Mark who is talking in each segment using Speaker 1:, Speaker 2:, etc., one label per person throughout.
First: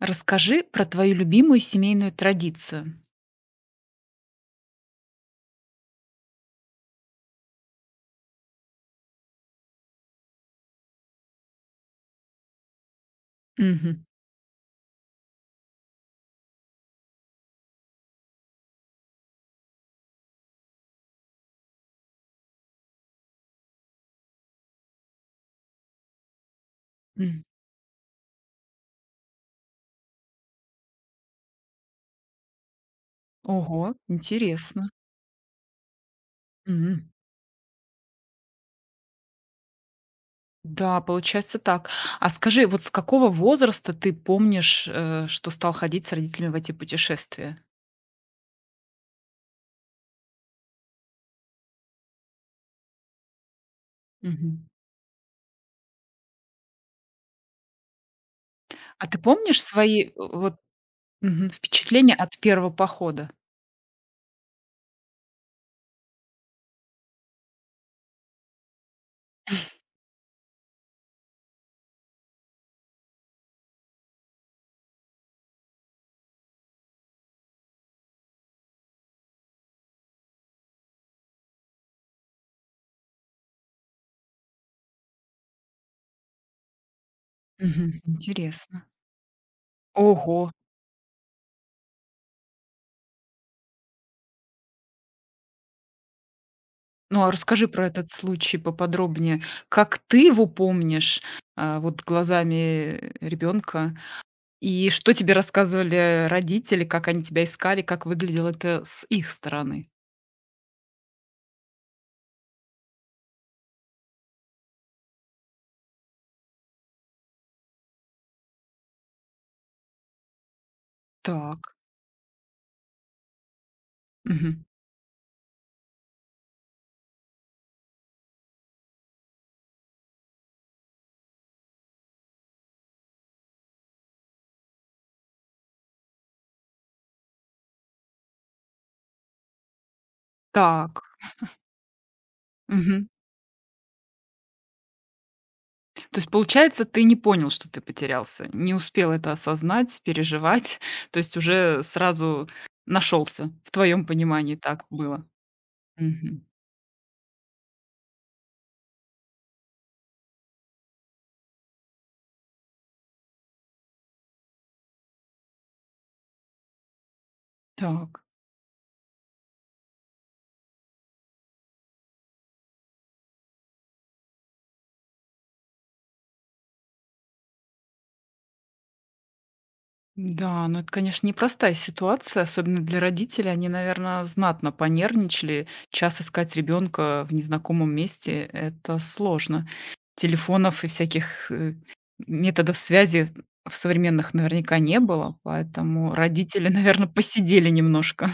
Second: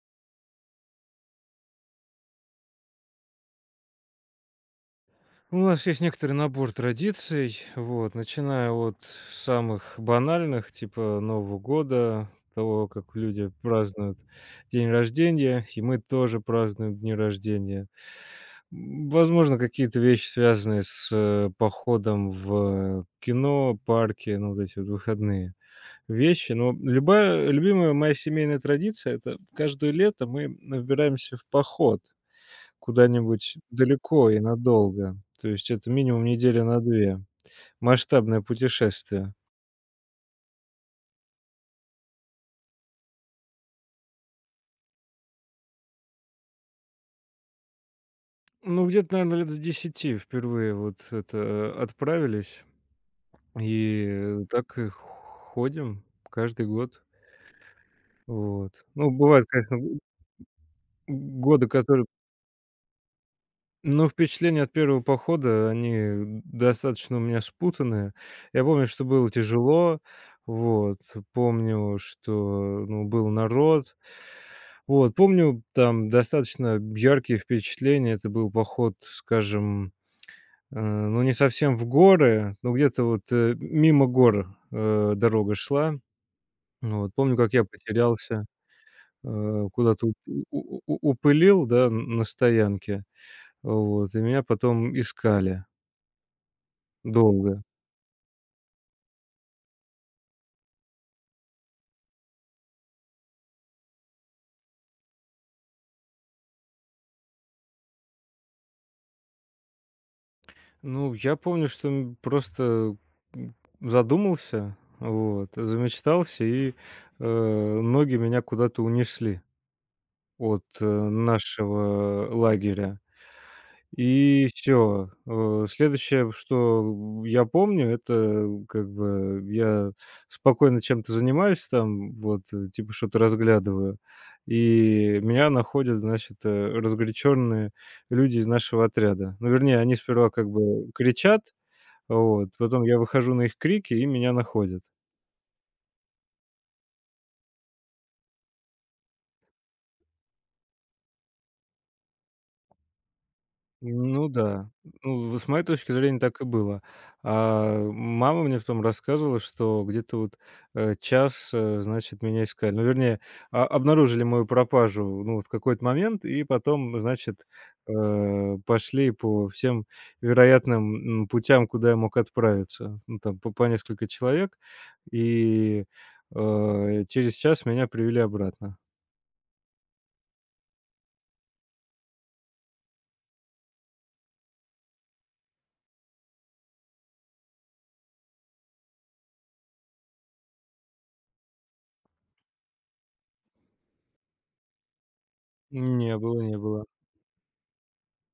Speaker 1: Расскажи про твою любимую семейную традицию.
Speaker 2: У нас есть некоторый набор традиций, вот, начиная от самых банальных, типа Нового года, того, как люди
Speaker 1: Мгм.
Speaker 2: празднуют день рождения, и мы тоже празднуем дни рождения. Возможно, какие-то вещи, связанные с походом в кино, парки, ну, вот эти вот выходные вещи. Но
Speaker 1: М.
Speaker 2: любая любимая моя семейная традиция– это каждое лето мы набираемся в поход. Куда-нибудь
Speaker 1: Ого,
Speaker 2: далеко и
Speaker 1: интересно.
Speaker 2: надолго. То есть это минимум неделя на
Speaker 1: М.
Speaker 2: 2, масштабное путешествие.
Speaker 1: Да, получается так. А скажи, вот с какого возраста ты помнишь, что стал ходить с родителями в эти путешествия?
Speaker 2: Ну, где-то, наверное, лет с 10 впервые вот это, отправились. И
Speaker 1: Мгм.
Speaker 2: так и ходим каждый год. Вот.
Speaker 1: А
Speaker 2: Ну,
Speaker 1: ты
Speaker 2: бывают,
Speaker 1: помнишь
Speaker 2: конечно, г
Speaker 1: свои,
Speaker 2: годы, которые...
Speaker 1: впечатления от первого похода?
Speaker 2: Ну, впечатления от первого похода, они достаточно у меня спутанные. Я помню, что было тяжело, вот, помню, что, ну, был народ, вот, помню, там достаточно яркие впечатления. Это был поход, скажем, ну, не совсем в горы, но где-то вот, мимо гор, дорога шла. Вот, помню, как я
Speaker 1: Мгм.
Speaker 2: потерялся,
Speaker 1: Интересно.
Speaker 2: куда-то
Speaker 1: Ого!
Speaker 2: у упылил, да, н на стоянке, вот, и меня потом искали.
Speaker 1: Ну, а
Speaker 2: Долго.
Speaker 1: расскажи про этот случай поподробнее. Как ты его помнишь, вот глазами ребенка? И что тебе рассказывали родители, как они тебя искали, как выглядело это с их стороны?
Speaker 2: Ну, я помню, что, просто задумался, вот, замечтался, и, ноги меня куда-то унесли от,
Speaker 1: Так.
Speaker 2: нашего лагеря. И
Speaker 1: Мгм.
Speaker 2: все. Следующее, что я помню, это как бы я спокойно чем-то занимаюсь там, вот, типа что-то разглядываю, и меня находят, значит, разгоряченные люди из нашего отряда. Ну, вернее, они сперва как бы
Speaker 1: Так.
Speaker 2: кричат. Вот. Потом я
Speaker 1: Мгм.
Speaker 2: выхожу на их крики, и меня находят.
Speaker 1: То есть, получается, ты не понял, что ты потерялся, не успел это осознать, переживать, то есть уже сразу нашелся. В твоем
Speaker 2: Ну
Speaker 1: понимании
Speaker 2: да.
Speaker 1: так было.
Speaker 2: Ну, в с моей точки зрения, так и
Speaker 1: Мгм.
Speaker 2: было. А, мама мне потом рассказывала, что где-то вот, час, значит, меня искали. Ну, вернее, а обнаружили мою пропажу, ну, вот в какой-то момент, и потом, значит,
Speaker 1: Так.
Speaker 2: пошли по всем вероятным, путям, куда я мог отправиться. Ну, там по несколько человек, и, через час меня привели обратно.
Speaker 1: Да, ну это, конечно, непростая ситуация, особенно для родителей. Они, наверное, знатно понервничали. Час искать ребенка в незнакомом месте — это сложно. Телефонов и всяких методов связи в современных наверняка не было, поэтому
Speaker 2: Не было, не
Speaker 1: родители,
Speaker 2: было.
Speaker 1: наверное, посидели немножко.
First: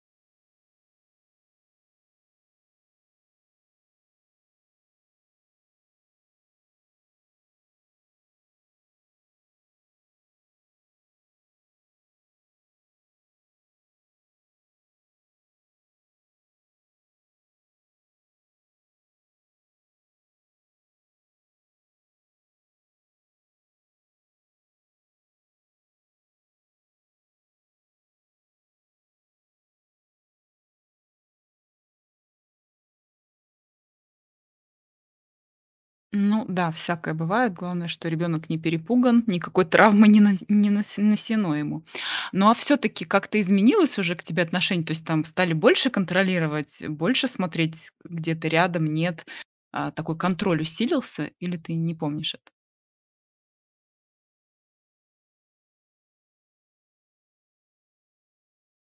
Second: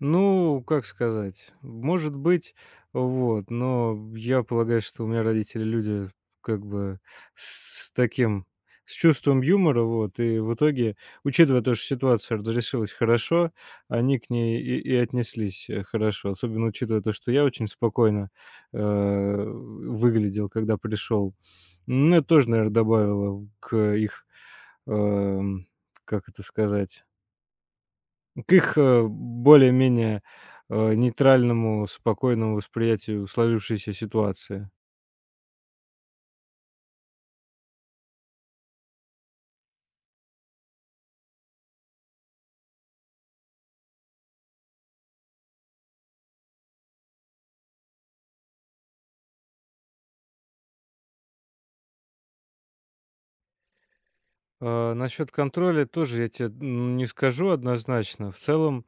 Speaker 2: Ну, как сказать, может быть, вот, но я полагаю, что у меня родители люди как бы с таким, с чувством юмора, вот, и в итоге, учитывая то, что ситуация разрешилась хорошо, они к ней и отнеслись хорошо, особенно учитывая то, что я очень спокойно э, выглядел, когда пришел. Ну, это тоже, наверное, добавило к их, эм, как это сказать, к их, более-менее, нейтральному, спокойному восприятию сложившейся ситуации.
Speaker 1: Ну да, всякое бывает. Главное, что ребенок не перепуган, никакой травмы не, нанесено ему. Ну а все-таки как-то изменилось уже к тебе отношение? То есть там стали больше контролировать, больше смотреть, где ты рядом, нет? А, такой контроль усилился или ты не помнишь это?
Speaker 2: А, насчет контроля тоже я тебе не скажу однозначно. В целом,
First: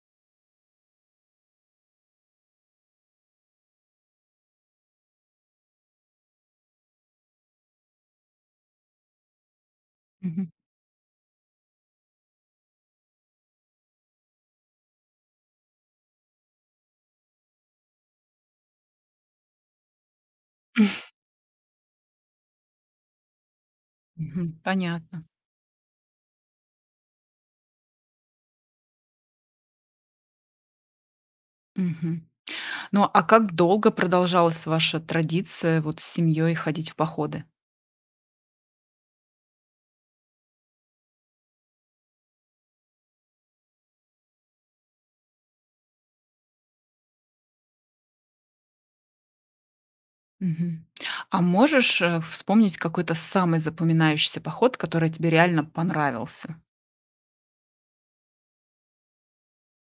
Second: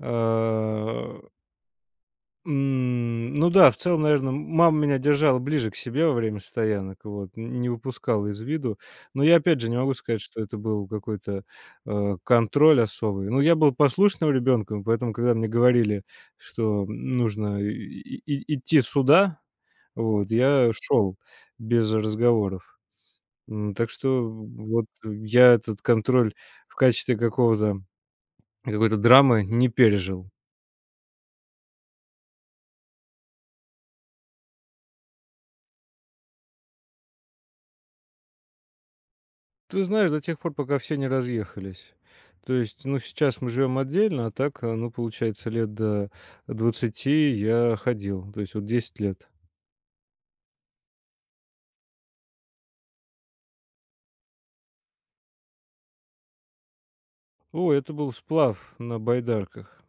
Speaker 2: э, ну да, в целом, наверное, мама меня держала ближе к себе во время стоянок, вот, н не выпускала из виду. Но я, опять же, не могу сказать, что
Speaker 1: Мгм.
Speaker 2: это был какой-то, контроль особый. Ну, я был послушным ребенком, поэтому, когда мне говорили, что нужно и идти сюда, вот, я шел без разговоров. Так что
Speaker 1: Мгм.
Speaker 2: вот
Speaker 1: Понятно.
Speaker 2: я этот контроль в качестве какого-то какой-то драмы не пережил.
Speaker 1: Мгм. Ну а как долго продолжалась ваша традиция вот с семьей ходить в походы?
Speaker 2: Ты знаешь, до тех пор, пока все не разъехались. То есть, ну, сейчас мы живем отдельно, а так, ну, получается, лет до 20 я ходил, то есть вот 10 лет.
Speaker 1: Мгм. А можешь, вспомнить какой-то самый запоминающийся поход, который тебе реально понравился?
Speaker 2: О, это был сплав на байдарках.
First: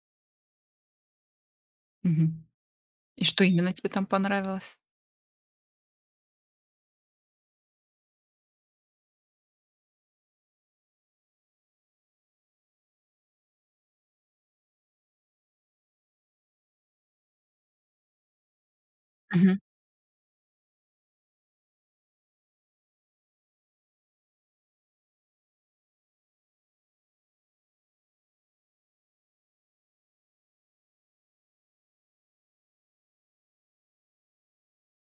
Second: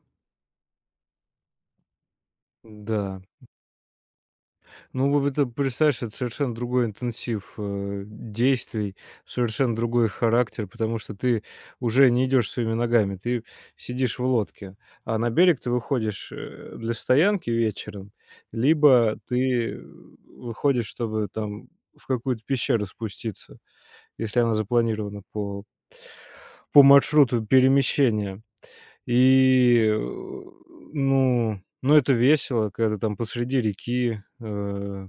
Speaker 1: Мгм.
Speaker 2: Да.
Speaker 1: И что именно тебе там понравилось?
Speaker 2: Ну, вот это, представляешь, это совершенно другой интенсив, действий, совершенно другой характер, потому что ты уже не идешь своими ногами, ты сидишь в лодке. А на берег ты выходишь, для стоянки вечером, либо
Speaker 1: Мгм.
Speaker 2: ты, выходишь, чтобы там в какую-то пещеру спуститься, если она запланирована по маршруту перемещения. И, ну ну, это весело, когда ты там посреди реки,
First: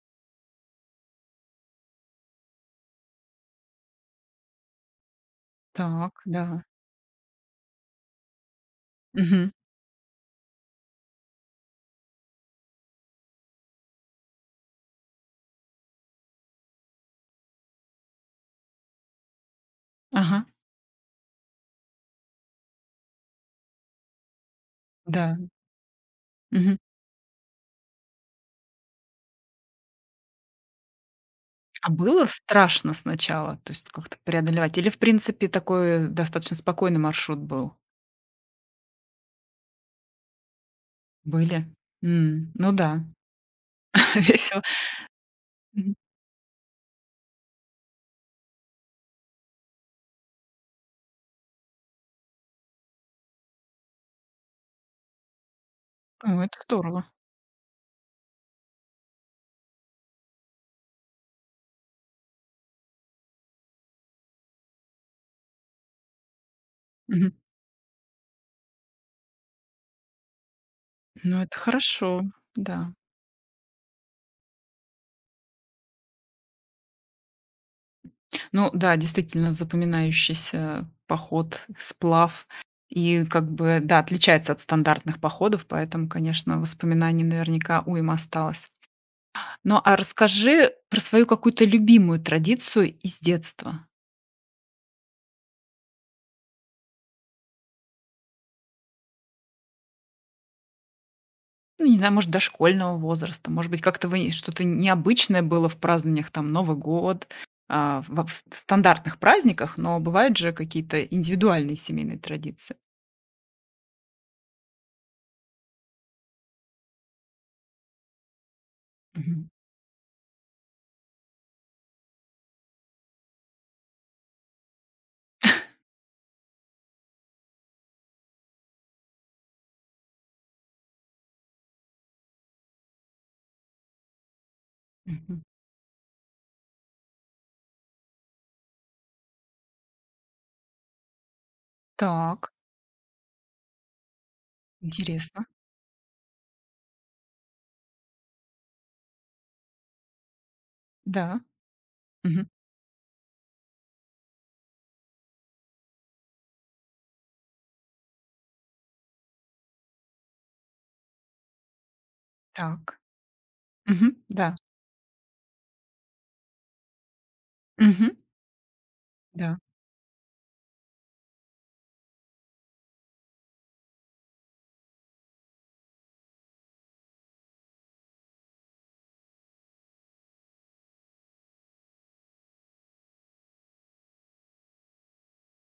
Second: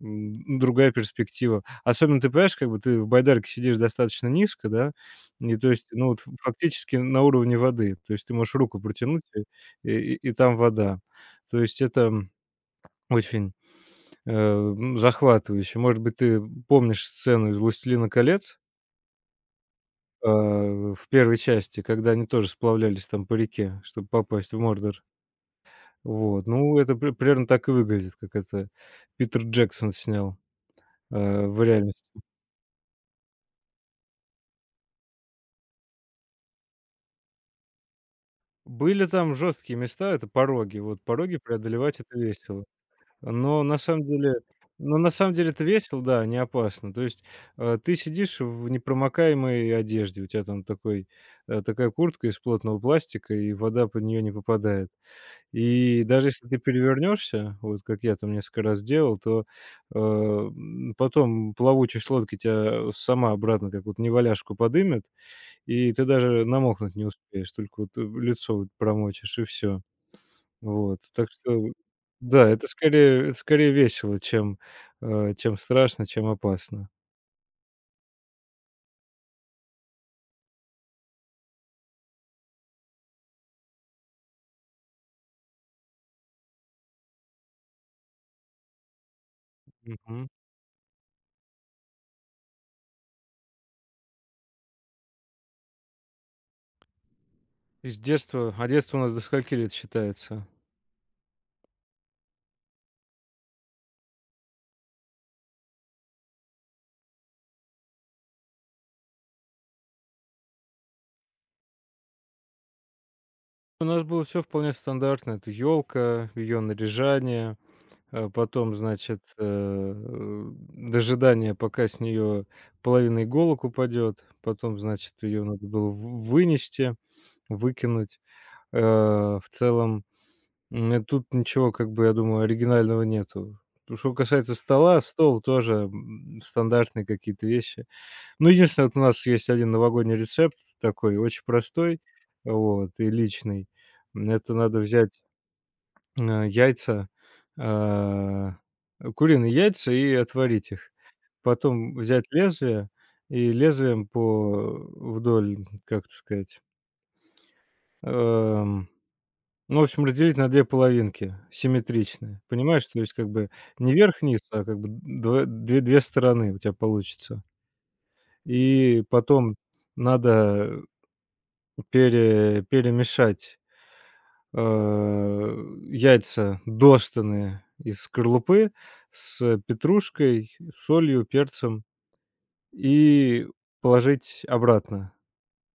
Speaker 2: Ну, другая перспектива. Особенно ты понимаешь, как бы ты в байдарке сидишь достаточно низко, да, и то есть, ну,
Speaker 1: Так,
Speaker 2: вот ф
Speaker 1: да.
Speaker 2: фактически на уровне воды. То есть ты можешь руку протянуть,
Speaker 1: Мгм.
Speaker 2: и там вода. То есть это очень, захватывающе. Может быть, ты помнишь сцену из "Властелина колец",
Speaker 1: Ага.
Speaker 2: в первой части, когда они тоже сплавлялись там по реке, чтобы попасть в Мордор.
Speaker 1: Да.
Speaker 2: Вот,
Speaker 1: Мгм.
Speaker 2: ну, это примерно так и выглядит, как это Питер Джексон снял, э, в
Speaker 1: А
Speaker 2: реальности.
Speaker 1: было страшно сначала, то есть как-то преодолевать? Или, в принципе, такой достаточно спокойный маршрут был?
Speaker 2: Были там жесткие места, это пороги. Вот пороги
Speaker 1: Были?
Speaker 2: преодолевать- это
Speaker 1: М,
Speaker 2: весело.
Speaker 1: ну да,
Speaker 2: Но на самом деле
Speaker 1: весело.
Speaker 2: но на самом деле это
Speaker 1: Мгм.
Speaker 2: весело, да, не опасно. То есть, ты сидишь в непромокаемой одежде, у тебя там такой, такая куртка из плотного пластика, и вода под нее не попадает. И даже
Speaker 1: О,
Speaker 2: если
Speaker 1: это
Speaker 2: ты
Speaker 1: здорово.
Speaker 2: перевернешься, вот как я там несколько раз делал, то, потом плавучесть лодки тебя сама обратно, как вот неваляшку, подымет. И ты даже намокнуть не
Speaker 1: Мгм.
Speaker 2: успеешь, только вот, лицо вот промочишь и все. Вот. Так
Speaker 1: Ну, это
Speaker 2: что
Speaker 1: хорошо,
Speaker 2: да, это
Speaker 1: да.
Speaker 2: скорее это скорее весело, чем, чем страшно, чем опасно.
Speaker 1: Ну да, действительно запоминающийся поход, сплав. И как бы, да, отличается от стандартных походов, поэтому, конечно, воспоминаний наверняка уйма осталось. Ну, а
Speaker 2: Мгм.
Speaker 1: расскажи про свою какую-то любимую традицию из детства.
Speaker 2: Из детства... А детство у нас до скольки лет считается?
Speaker 1: Ну, не знаю, может, дошкольного возраста. Может быть, как-то вы что-то необычное было в празднованиях, там, Новый год, в стандартных праздниках, но бывают же какие-то индивидуальные семейные традиции.
Speaker 2: У нас было все вполне стандартно: это елка, ее наряжание, а потом, значит,
Speaker 1: Мгм.
Speaker 2: дожидание, пока с нее половина иголок упадет, потом, значит, ее надо было в вынести, выкинуть. В целом, тут ничего, как бы, я думаю, оригинального нету. Ну, что касается стола, стол
Speaker 1: Мгм.
Speaker 2: тоже, стандартные какие-то вещи. Ну, единственное, вот у нас есть один новогодний рецепт такой, очень простой,
Speaker 1: Так,
Speaker 2: вот, и личный. Это надо взять,
Speaker 1: интересно.
Speaker 2: яйца, а, куриные яйца и отварить их.
Speaker 1: Да.
Speaker 2: Потом взять лезвие и лезвием по вдоль, как это сказать, эм Ну, в общем, разделить на 2 половинки симметричные. Понимаешь,
Speaker 1: Так.
Speaker 2: то есть как бы не
Speaker 1: Мгм.
Speaker 2: вверх-вниз,
Speaker 1: Да.
Speaker 2: а как бы дв две две стороны у тебя получится.
Speaker 1: Мгм.
Speaker 2: И потом
Speaker 1: Да.
Speaker 2: надо перемешать, э, яйца дошеные из скорлупы с петрушкой, солью, перцем и положить обратно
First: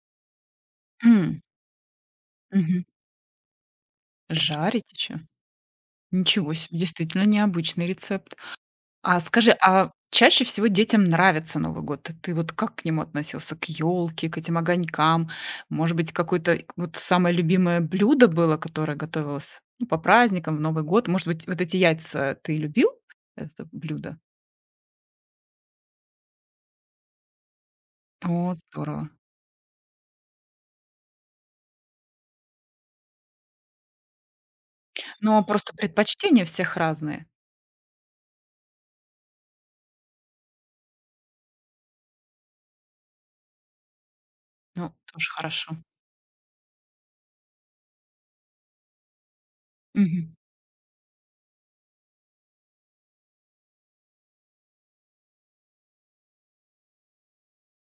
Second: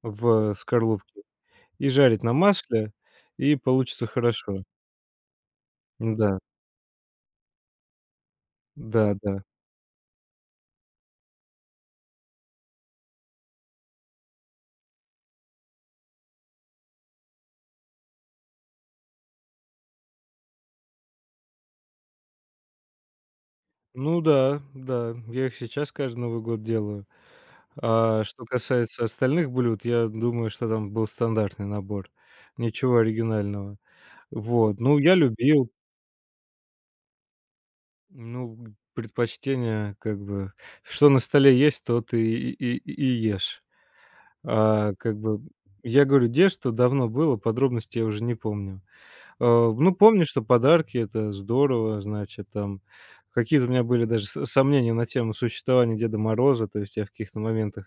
Speaker 2: в скорлупку
Speaker 1: М.
Speaker 2: и жарить на
Speaker 1: Мгм.
Speaker 2: масле, и получится хорошо.
Speaker 1: Жарить еще?
Speaker 2: Да,
Speaker 1: Ничего себе, действительно необычный рецепт. А
Speaker 2: да-да.
Speaker 1: скажи, а чаще всего детям нравится Новый год? Ты вот как к нему относился? К елке, к этим огонькам? Может быть, какое-то вот самое любимое блюдо было, которое готовилось, ну, по праздникам, в Новый год? Может быть, вот эти яйца ты любил, это блюдо?
Speaker 2: Ну да, да, я их сейчас каждый Новый год делаю. А что
Speaker 1: О,
Speaker 2: касается
Speaker 1: здорово.
Speaker 2: остальных блюд, я думаю, что там был стандартный набор, ничего оригинального. Вот, ну, я
Speaker 1: Но
Speaker 2: любил,
Speaker 1: просто предпочтения всех разные.
Speaker 2: ну, предпочтение как бы, что на столе есть, то ты и ешь. А,
Speaker 1: Ну,
Speaker 2: как
Speaker 1: тоже
Speaker 2: бы,
Speaker 1: хорошо.
Speaker 2: я говорю, детство давно было, подробности я уже не помню. Ну, помню,
Speaker 1: Мгм.
Speaker 2: что подарки- это здорово, значит, там какие-то у меня были даже с сомнения на тему существования Деда Мороза. То есть я в каких-то моментах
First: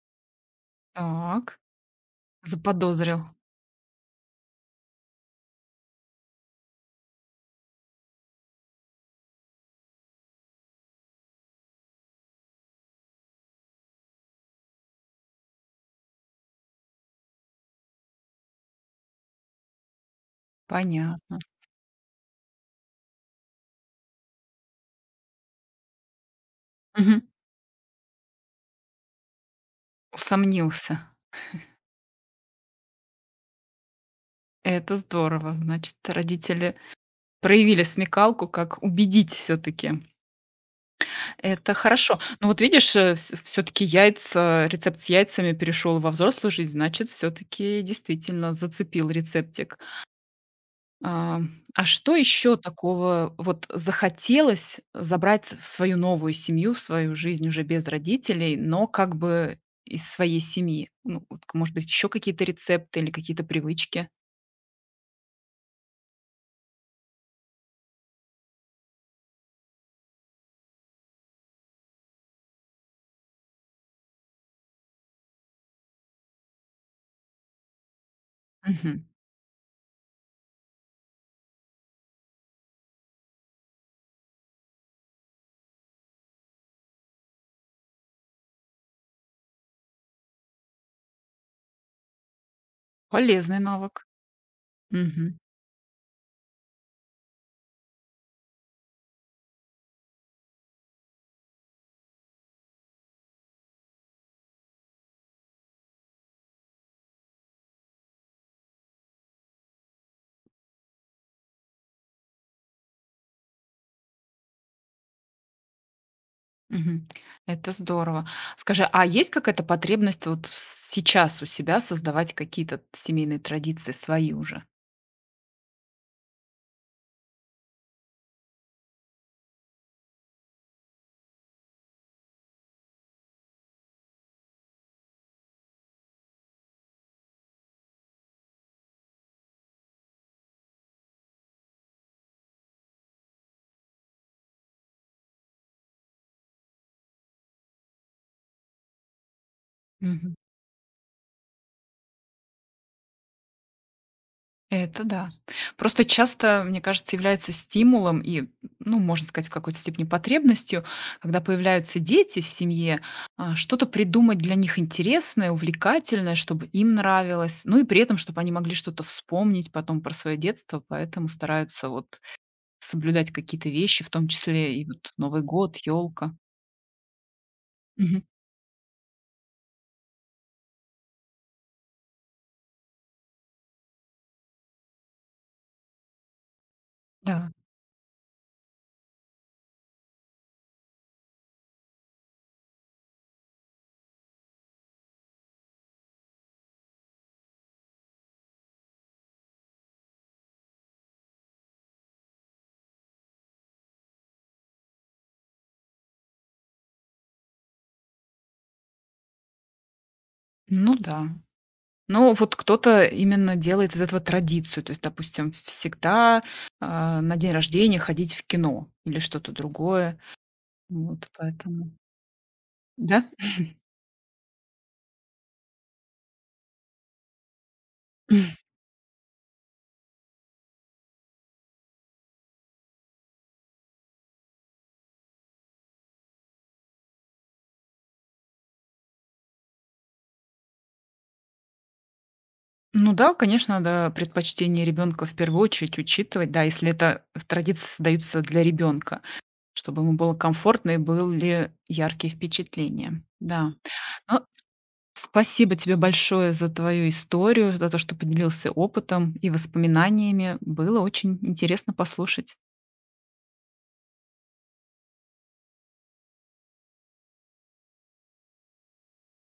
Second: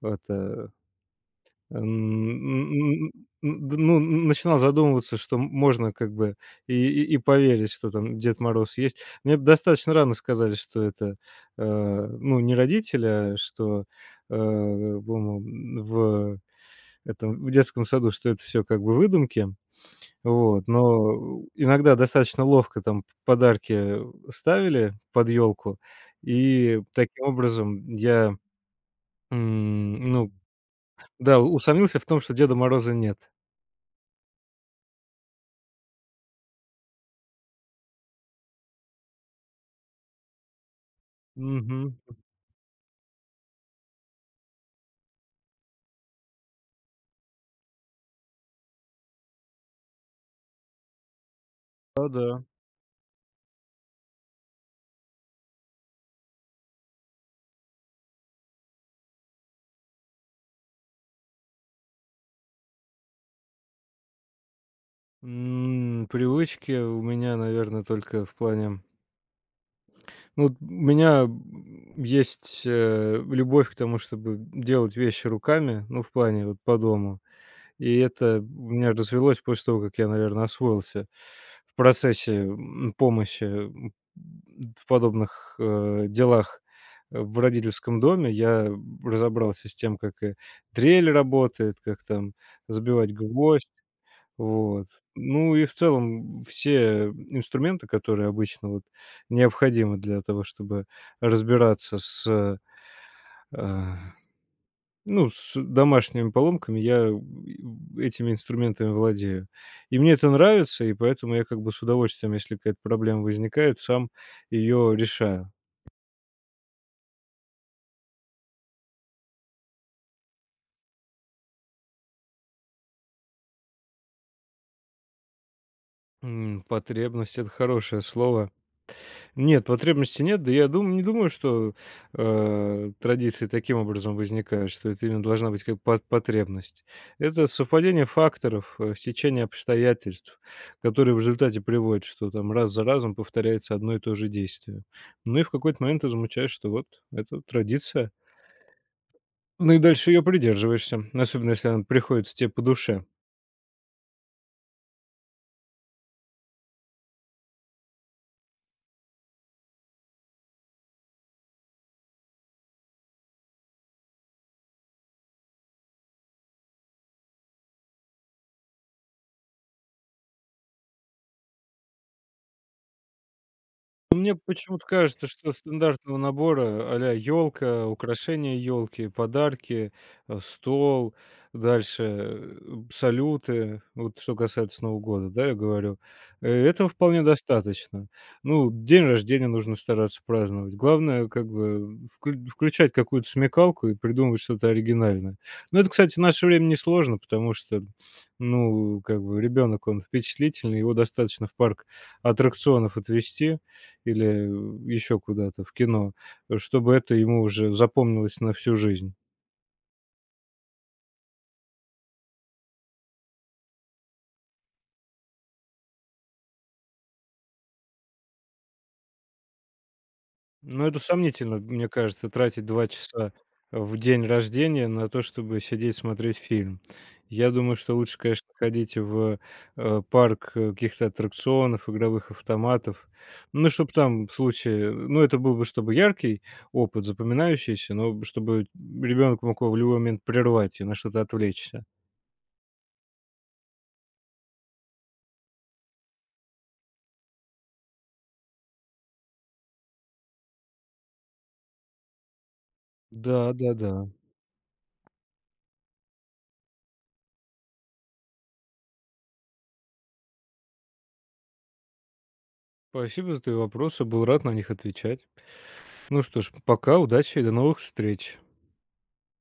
Speaker 2: вот, э,
Speaker 1: Так.
Speaker 2: н н
Speaker 1: Заподозрил.
Speaker 2: н д ну, начинал задумываться, что можно как бы и поверить, что там Дед Мороз есть. Мне б достаточно рано сказали, что это, э, ну, не родители, а что, по-моему, в этом, в детском саду, что это все как бы выдумки. Вот,
Speaker 1: Понятно.
Speaker 2: но иногда достаточно ловко там подарки ставили под елку, и таким
Speaker 1: Мгм.
Speaker 2: образом я, ну
Speaker 1: Усомнился.
Speaker 2: да, усомнился в том, что Деда Мороза нет.
Speaker 1: Это здорово. Значит, родители проявили смекалку, как убедить все-таки. Это
Speaker 2: Мгм.
Speaker 1: хорошо. Ну вот видишь, все-таки яйца, рецепт с яйцами перешел во взрослую жизнь, значит, все-таки действительно зацепил рецептик. А, а что
Speaker 2: Да-да.
Speaker 1: еще такого вот захотелось забрать в свою новую семью, в свою жизнь уже без родителей, но как бы из своей семьи? Ну, вот, может быть, еще какие-то рецепты или какие-то привычки?
Speaker 2: Привычки у меня, наверное, только в плане... Ну, вот у меня, есть, любовь к тому, чтобы делать вещи руками, ну, в плане вот по дому. И это у меня
Speaker 1: Мгм.
Speaker 2: развелось после того, как я, наверное, освоился в процессе, помощи, в подобных, делах, в родительском доме. Я разобрался с тем, как и дрель работает, как там забивать
Speaker 1: Полезный
Speaker 2: гвоздь.
Speaker 1: навык.
Speaker 2: Вот.
Speaker 1: Мгм.
Speaker 2: Ну и в целом все инструменты, которые обычно вот необходимы для того, чтобы разбираться с, э, ну, с домашними поломками, я, этими инструментами владею. И мне это нравится, и поэтому я как бы с удовольствием, если какая-то проблема возникает, сам ее решаю.
Speaker 1: Мгм. Это здорово. Скажи, а есть какая-то потребность вот сейчас у себя создавать какие-то семейные традиции свои уже?
Speaker 2: Потребность- это хорошее слово. Нет, потребности нет. Да я дум не думаю, что, традиции таким образом возникают, что это именно должна быть как по потребность. Это совпадение факторов, стечение обстоятельств, которые в результате приводят, что там раз за разом повторяется одно и то же действие. Ну и в какой-то момент ты замечаешь, что вот это традиция. Ну и дальше ее придерживаешься, особенно если она приходится тебе по душе.
Speaker 1: Это да. Просто часто, мне кажется, является стимулом и, ну, можно сказать, в какой-то степени потребностью, когда появляются дети в семье, что-то придумать для них интересное, увлекательное, чтобы им нравилось, ну и при этом, чтобы они могли что-то вспомнить потом про свое детство, поэтому стараются вот соблюдать какие-то вещи, в
Speaker 2: Ну,
Speaker 1: том
Speaker 2: мне
Speaker 1: числе и
Speaker 2: почему-то
Speaker 1: вот
Speaker 2: кажется,
Speaker 1: Новый
Speaker 2: что
Speaker 1: год,
Speaker 2: стандартного
Speaker 1: елка.
Speaker 2: набора а-ля ёлка,
Speaker 1: Мгм.
Speaker 2: украшения елки, подарки, стол, дальше, салюты, вот что касается Нового года, да, я говорю, этого вполне
Speaker 1: Да.
Speaker 2: достаточно. Ну, день рождения нужно стараться праздновать. Главное, как бы включать какую-то смекалку и придумывать что-то оригинальное. Ну, это, кстати, в наше время несложно, потому что, ну, как бы ребенок он впечатлительный, его достаточно в парк аттракционов отвести или еще куда-то в кино, чтобы это ему уже запомнилось на всю жизнь.
Speaker 1: Ну да. Ну, вот кто-то именно делает из этого традицию. То есть, допустим, всегда, на день рождения ходить в кино или что-то другое.
Speaker 2: Но это
Speaker 1: Вот
Speaker 2: сомнительно, мне
Speaker 1: поэтому
Speaker 2: кажется, тратить 2
Speaker 1: Да?
Speaker 2: часа в день рождения на то, чтобы сидеть смотреть фильм. Я думаю, что лучше, конечно, ходить в, парк, каких-то аттракционов, игровых автоматов. Ну, чтобы там в случае, ну, это был бы, чтобы яркий опыт, запоминающийся, но чтобы ребенок мог его в любой момент прервать и на что-то отвлечься.
Speaker 1: Ну да, конечно, надо предпочтение ребенка в первую очередь учитывать, да, если это традиции создаются для ребенка, чтобы ему было комфортно и были яркие впечатления.
Speaker 2: Да,
Speaker 1: Да.
Speaker 2: да-да.
Speaker 1: Ну, с спасибо тебе большое за твою историю, за то, что поделился опытом и воспоминаниями. Было очень интересно послушать.
Speaker 2: Спасибо за твои вопросы, был рад на них отвечать. Ну что ж, пока, удачи и до новых встреч.